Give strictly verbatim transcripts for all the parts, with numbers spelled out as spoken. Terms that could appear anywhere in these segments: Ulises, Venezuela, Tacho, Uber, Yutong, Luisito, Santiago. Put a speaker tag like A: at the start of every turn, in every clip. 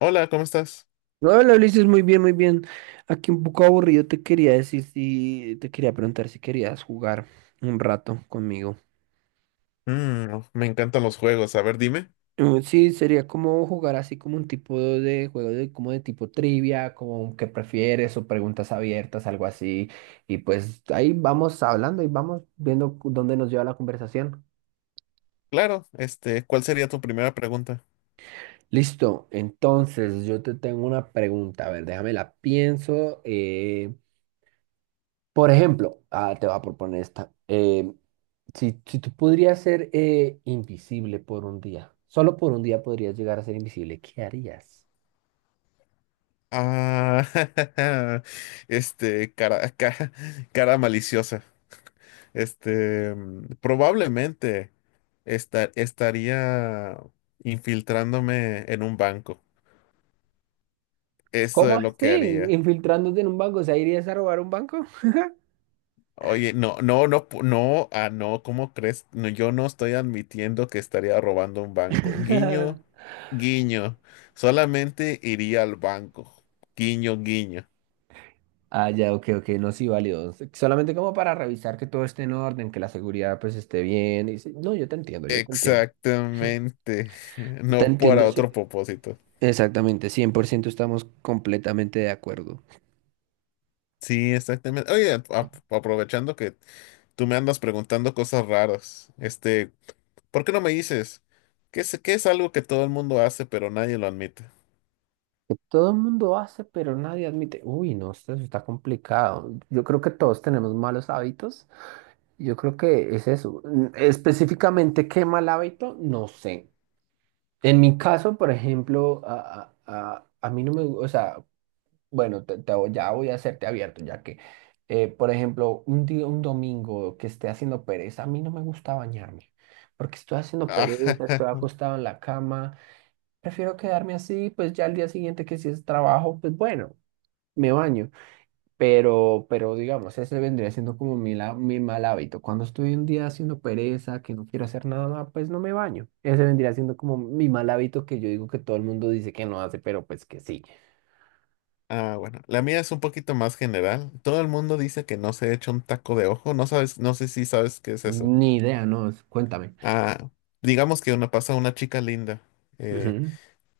A: Hola, ¿cómo estás?
B: No, hola Ulises, muy bien, muy bien. Aquí un poco aburrido te quería decir si te quería preguntar si querías jugar un rato conmigo.
A: Mm, uf, me encantan los juegos. A ver, dime.
B: Mm, Sí, sería como jugar así como un tipo de juego de como de tipo trivia, como que prefieres o preguntas abiertas, algo así. Y pues ahí vamos hablando y vamos viendo cu- dónde nos lleva la conversación.
A: Claro, este, ¿cuál sería tu primera pregunta?
B: Listo, entonces yo te tengo una pregunta. A ver, déjame la pienso. eh, Por ejemplo, ah, te voy a proponer esta. eh, si, si tú podrías ser eh, invisible por un día, solo por un día podrías llegar a ser invisible, ¿qué harías?
A: Ah, este, cara, cara, cara maliciosa. Este, mm, probablemente esta- estaría infiltrándome en un banco. Eso
B: ¿Cómo
A: es lo que
B: así?
A: haría.
B: ¿Infiltrándote en un banco? ¿O sea, irías a robar un banco?
A: Oye, no, no, no, pu- no, ah, no, ¿cómo crees? No, yo no estoy admitiendo que estaría robando un banco. Guiño, guiño. Solamente iría al banco. Guiño, guiño.
B: Ah, ya, ok, ok, no, sí, válido. S- Solamente como para revisar que todo esté en orden, que la seguridad pues esté bien. Y sí, no, yo te entiendo, yo te entiendo.
A: Exactamente.
B: Te
A: No
B: entiendo,
A: para
B: sí.
A: otro propósito.
B: Exactamente, cien por ciento. Estamos completamente de acuerdo.
A: Sí, exactamente. Oye, a- a- aprovechando que tú me andas preguntando cosas raras, este, ¿por qué no me dices? ¿Qué es, ¿qué es algo que todo el mundo hace pero nadie lo admite?
B: Que todo el mundo hace, pero nadie admite. Uy, no, esto está complicado. Yo creo que todos tenemos malos hábitos. Yo creo que es eso. Mm, Específicamente, ¿qué mal hábito? No sé. En mi caso, por ejemplo, a, a- a- a mí no me gusta, o sea, bueno, te- te voy- ya voy a hacerte abierto, ya que, eh, por ejemplo, un día, un domingo que esté haciendo pereza, a mí no me gusta bañarme, porque estoy haciendo pereza, estoy acostado en la cama, prefiero quedarme así, pues ya al día siguiente que si es trabajo, pues bueno. Me baño, pero, pero digamos, ese vendría siendo como mi, la- mi mal hábito. Cuando estoy un día haciendo pereza, que no quiero hacer nada, pues no me baño. Ese vendría siendo como mi mal hábito que yo digo que todo el mundo dice que no hace, pero pues que sí.
A: Ah, bueno, la mía es un poquito más general. Todo el mundo dice que no se echa un taco de ojo. No sabes, no sé si sabes qué es eso.
B: Ni idea, no, es- cuéntame.
A: Ah, digamos que una pasa una chica linda eh,
B: Ujú,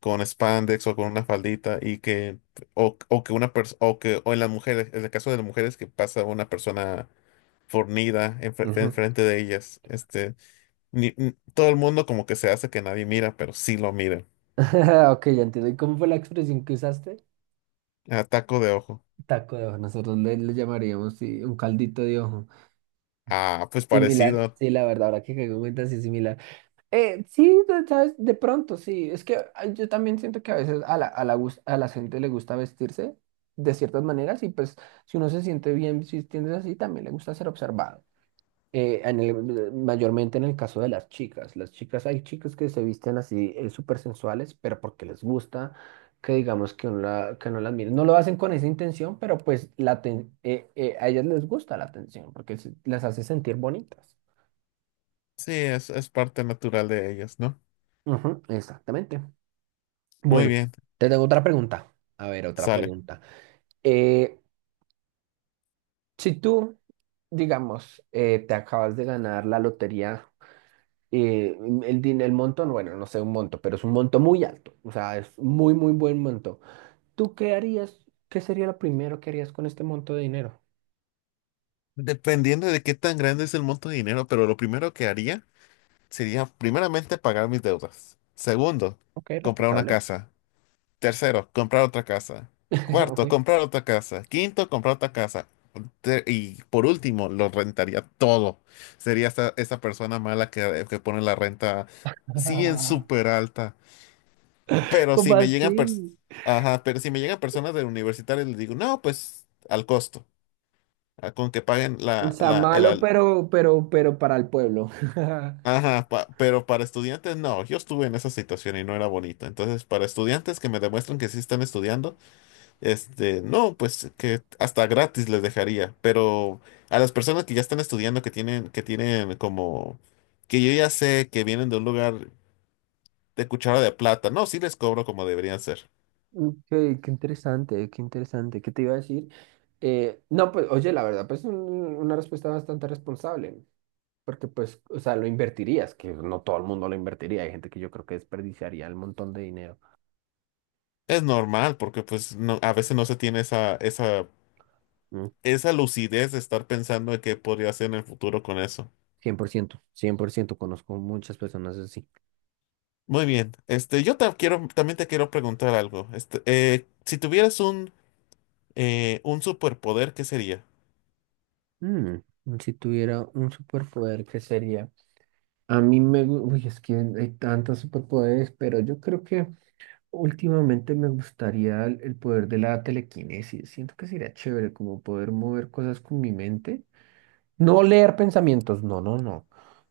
A: con spandex o con una faldita y que o, o que una persona o que o en las mujeres, en el caso de las mujeres que pasa una persona fornida enfre-
B: ujú.
A: enfrente de ellas. Este, ni- n- todo el mundo como que se hace que nadie mira, pero sí lo mira.
B: Ok, ya entiendo. ¿Y cómo fue la expresión que usaste?
A: Ah, taco de ojo.
B: Taco de ojo. Nosotros le, le llamaríamos sí, un caldito de ojo.
A: Ah, pues
B: Similar,
A: parecido.
B: sí, la verdad, ahora que caigo en cuenta, sí, similar. Eh, sí, de- sabes, de pronto sí. Es que ah, yo también siento que a veces a la, a la, gus- a la gente le gusta vestirse de ciertas maneras y pues si uno se siente bien vistiéndose así, también le gusta ser observado. Eh, en el- mayormente en el caso de las chicas. Las chicas, hay chicas que se visten así eh, súper sensuales, pero porque les gusta que digamos que uno, la, que no las mire. No lo hacen con esa intención, pero pues la aten- eh, eh, a ellas les gusta la atención porque se- las hace sentir bonitas.
A: Sí, es, es parte natural de ellas, ¿no?
B: Ujú, exactamente.
A: Muy
B: Bueno,
A: bien,
B: te tengo otra pregunta. A ver, otra
A: sale.
B: pregunta. Eh, si tú, digamos, eh, te acabas de ganar la lotería, eh, el, din- el monto, bueno, no sé un monto, pero es un monto muy alto, o sea, es muy, muy buen monto. ¿Tú qué harías? ¿Qué sería lo primero que harías con este monto de dinero?
A: Dependiendo de qué tan grande es el monto de dinero, pero lo primero que haría sería primeramente pagar mis deudas. Segundo,
B: Ok,
A: comprar una
B: responsable.
A: casa. Tercero, comprar otra casa.
B: Ok.
A: Cuarto, comprar otra casa. Quinto, comprar otra casa. Te- Y por último, lo rentaría todo. Sería esa, esa persona mala que, que pone la renta, sí, en súper alta. Pero
B: ¿Cómo
A: si me llegan, pers-
B: así?
A: Ajá, pero si me llegan personas de universitarios, les digo, no, pues al costo. Ah, Con que paguen
B: O
A: la,
B: sea,
A: la, el,
B: malo,
A: al-
B: pero, pero, pero para el pueblo.
A: Ajá, pa- pero para estudiantes no, yo estuve en esa situación y no era bonito. Entonces, para estudiantes que me demuestran que sí están estudiando, este, no, pues que hasta gratis les dejaría. Pero a las personas que ya están estudiando, que tienen, que tienen como, que yo ya sé que vienen de un lugar de cuchara de plata, no, sí les cobro como deberían ser.
B: Ok, qué interesante, qué interesante. ¿Qué te iba a decir? Eh, no, pues, oye, la verdad, pues un- una respuesta bastante responsable, porque pues, o sea, lo invertirías, que no todo el mundo lo invertiría. Hay gente que yo creo que desperdiciaría el montón de dinero.
A: Es normal, porque pues no, a veces no se tiene esa, esa,
B: Mm,
A: esa lucidez de estar pensando en qué podría hacer en el futuro con eso.
B: Cien por ciento. Cien por ciento, conozco muchas personas así.
A: Muy bien. Este, yo ta- quiero, también te quiero preguntar algo. Este, eh, Si tuvieras un, eh, un superpoder, ¿qué sería?
B: Mm, si tuviera un superpoder, ¿qué sería? A mí me, gu- uy, es que hay tantos superpoderes, pero yo creo que últimamente me gustaría el, el poder de la telequinesis. Siento que sería chévere como poder mover cosas con mi mente. No leer pensamientos, no, no, no.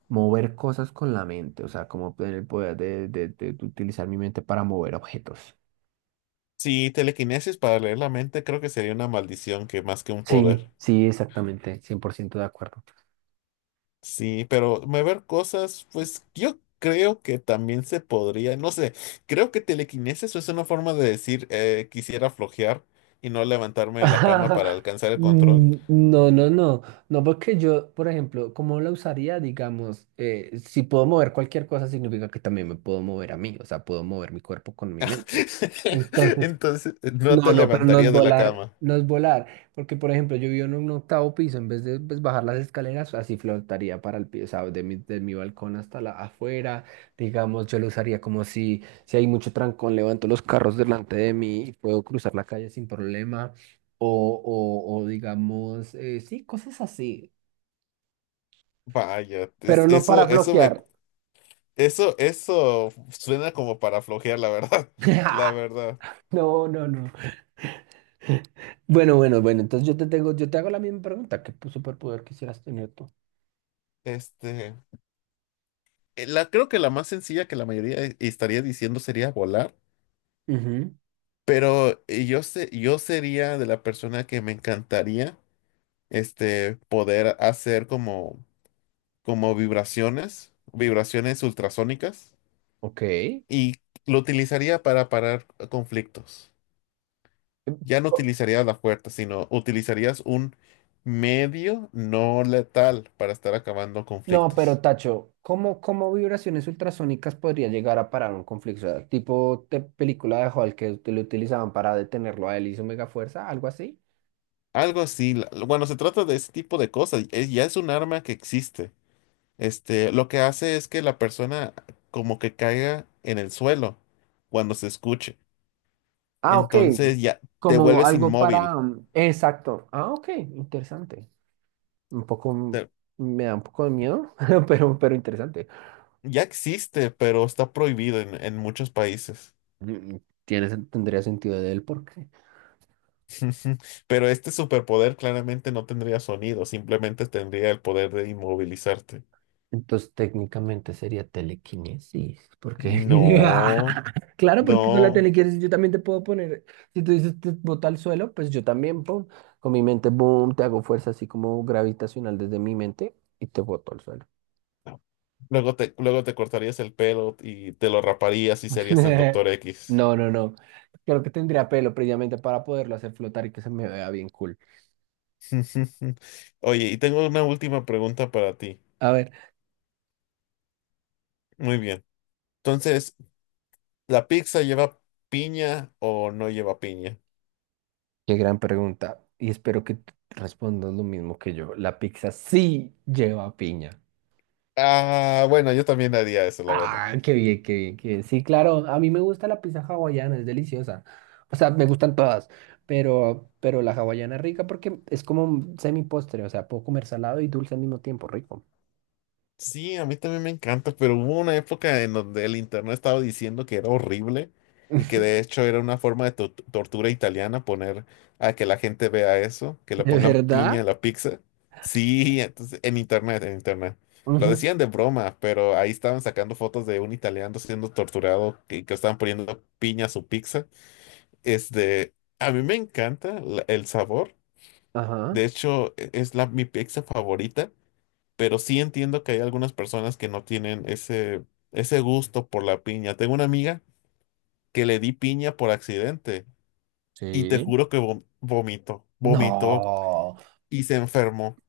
B: Mover cosas con la mente, o sea, como tener el poder de, de- de de utilizar mi mente para mover objetos.
A: Si telequinesis para leer la mente, creo que sería una maldición que más que un poder.
B: Sí, sí, exactamente, cien por ciento de acuerdo.
A: Sí, pero mover cosas, pues yo creo que también se podría, no sé, creo que telequinesis es una forma de decir eh, quisiera flojear y no levantarme de la cama para alcanzar el control.
B: Mm, No, no, no, no, porque yo, por ejemplo, ¿cómo la usaría? Digamos, eh, si puedo mover cualquier cosa, significa que también me puedo mover a mí, o sea, puedo mover mi cuerpo con mi mente. Entonces,
A: Entonces, no
B: no,
A: te
B: no, pero no es
A: levantarías de la
B: volar,
A: cama.
B: no es volar, porque por ejemplo yo vivo en un octavo piso, en vez de pues, bajar las escaleras, así flotaría para el piso, o sea, de mi, de mi balcón hasta la afuera, digamos, yo lo usaría como si, si hay mucho trancón, levanto los carros delante de mí y puedo cruzar la calle sin problema, o, o, o digamos, eh, sí, cosas así,
A: Vaya, es-
B: pero no para
A: eso, eso me,
B: bloquear.
A: eso, eso suena como para flojear, la verdad, la verdad.
B: No, no, no. Bueno, bueno, bueno, entonces yo te tengo, yo te hago la misma pregunta, ¿qué pu- superpoder quisieras tener tú?
A: Este, eh, la, Creo que la más sencilla que la mayoría estaría diciendo sería volar.
B: Ujú.
A: Pero eh, yo sé, yo sería de la persona que me encantaría este poder hacer como, como vibraciones, vibraciones ultrasónicas,
B: Ok. Eh,
A: y lo utilizaría para parar conflictos. Ya no
B: o-
A: utilizaría la fuerza, sino utilizarías un medio no letal para estar acabando
B: No, pero
A: conflictos.
B: Tacho, ¿cómo, cómo vibraciones ultrasónicas podría llegar a parar un conflicto? O sea, tipo de película de Hulk que ut- lo utilizaban para detenerlo a él y su mega fuerza, algo así.
A: Algo así. la- Bueno, se trata de ese tipo de cosas. eh, Ya es un arma que existe. Este, lo que hace es que la persona como que caiga en el suelo cuando se escuche.
B: Ah, ok.
A: Entonces ya te
B: Como
A: vuelves
B: algo para...
A: inmóvil.
B: mm, Exacto. Ah, ok. Interesante. Un poco... mm,
A: Te-
B: Me da un poco de miedo, pero, pero interesante.
A: ya existe, pero está prohibido en, en muchos países.
B: Mm, Tiene, sen- tendría sentido del por qué.
A: Pero este superpoder claramente no tendría sonido, simplemente tendría el poder de inmovilizarte.
B: Entonces técnicamente sería telequinesis, porque.
A: No,
B: Claro, porque con la
A: no,
B: telequinesis yo también te puedo poner, si tú dices te bota al suelo, pues yo también, pum, con mi mente, boom, te hago fuerza así como gravitacional desde mi mente y te boto al suelo.
A: no. Luego te, luego te cortarías el pelo y te lo raparías y serías el Doctor X.
B: No, no, no. Creo que tendría pelo previamente para poderlo hacer flotar y que se me vea bien cool.
A: Oye, y tengo una última pregunta para ti.
B: A ver,
A: Muy bien. Entonces, ¿la pizza lleva piña o no lleva piña?
B: qué gran pregunta. Y espero que t- respondas lo mismo que yo. La pizza sí lleva piña.
A: Ah, bueno, yo también haría eso, la verdad.
B: Ah, qué bien, qué bien, qué bien. Sí, claro, a mí me gusta la pizza hawaiana, es deliciosa. O sea, me gustan todas, pero, pero la hawaiana es rica porque es como un semi postre, o sea, puedo comer salado y dulce al mismo tiempo, rico.
A: Sí, a mí también me encanta, pero hubo una época en donde el internet estaba diciendo que era horrible y que de hecho era una forma de to- tortura italiana poner a que la gente vea eso, que le
B: ¿De
A: pongan piña
B: verdad?
A: a la pizza. Sí, entonces en internet, en internet. Lo
B: Ujú.
A: decían de broma, pero ahí estaban sacando fotos de un italiano siendo torturado que, que estaban poniendo piña a su pizza. Este, a mí me encanta la- el sabor.
B: Ajá.
A: De hecho, e- es la, mi pizza favorita, pero sí entiendo que hay algunas personas que no tienen ese, ese gusto por la piña. Tengo una amiga que le di piña por accidente y te
B: Sí.
A: juro que vom- vomitó, vomitó
B: No.
A: y se enfermó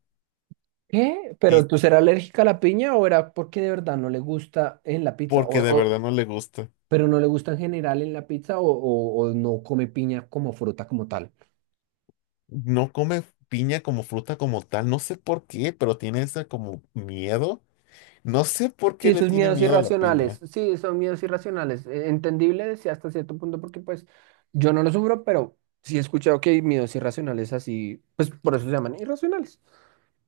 B: ¿Qué? ¿Pero
A: y
B: tú serás alérgica a la piña o era porque de verdad no le gusta en la pizza? O,
A: porque de
B: o-
A: verdad no le gusta.
B: ¿pero no le gusta en general en la pizza o, o, o no come piña como fruta como tal?
A: No come piña como fruta como tal, no sé por qué, pero tiene esa como miedo. No sé por qué
B: Sí,
A: le
B: sus
A: tiene
B: miedos
A: miedo a la
B: irracionales.
A: piña.
B: Sí, son miedos irracionales. Eh, Entendible, sí, hasta cierto punto, porque pues yo no lo sufro, pero sí he escuchado que hay miedos irracionales así, pues por eso se llaman irracionales.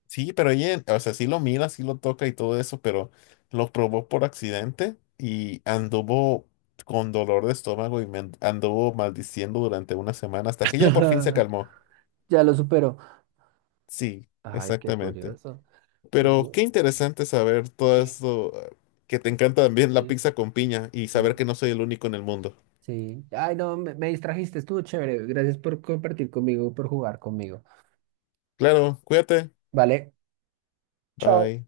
A: Sí, pero ella, o sea, sí lo mira, sí lo toca y todo eso, pero lo probó por accidente y anduvo con dolor de estómago y men- anduvo maldiciendo durante una semana hasta que ya por fin se calmó.
B: Ya lo supero.
A: Sí,
B: Ay, qué
A: exactamente.
B: curioso.
A: Pero
B: Bu-
A: qué interesante saber todo
B: Sí,
A: esto, eh, que te encanta también la
B: sí,
A: pizza con piña y saber que
B: sí,
A: no soy el único en el mundo.
B: sí. Ay, no, me, me distrajiste, estuvo chévere. Gracias por compartir conmigo, por jugar conmigo.
A: Claro, cuídate.
B: Vale, chao.
A: Bye.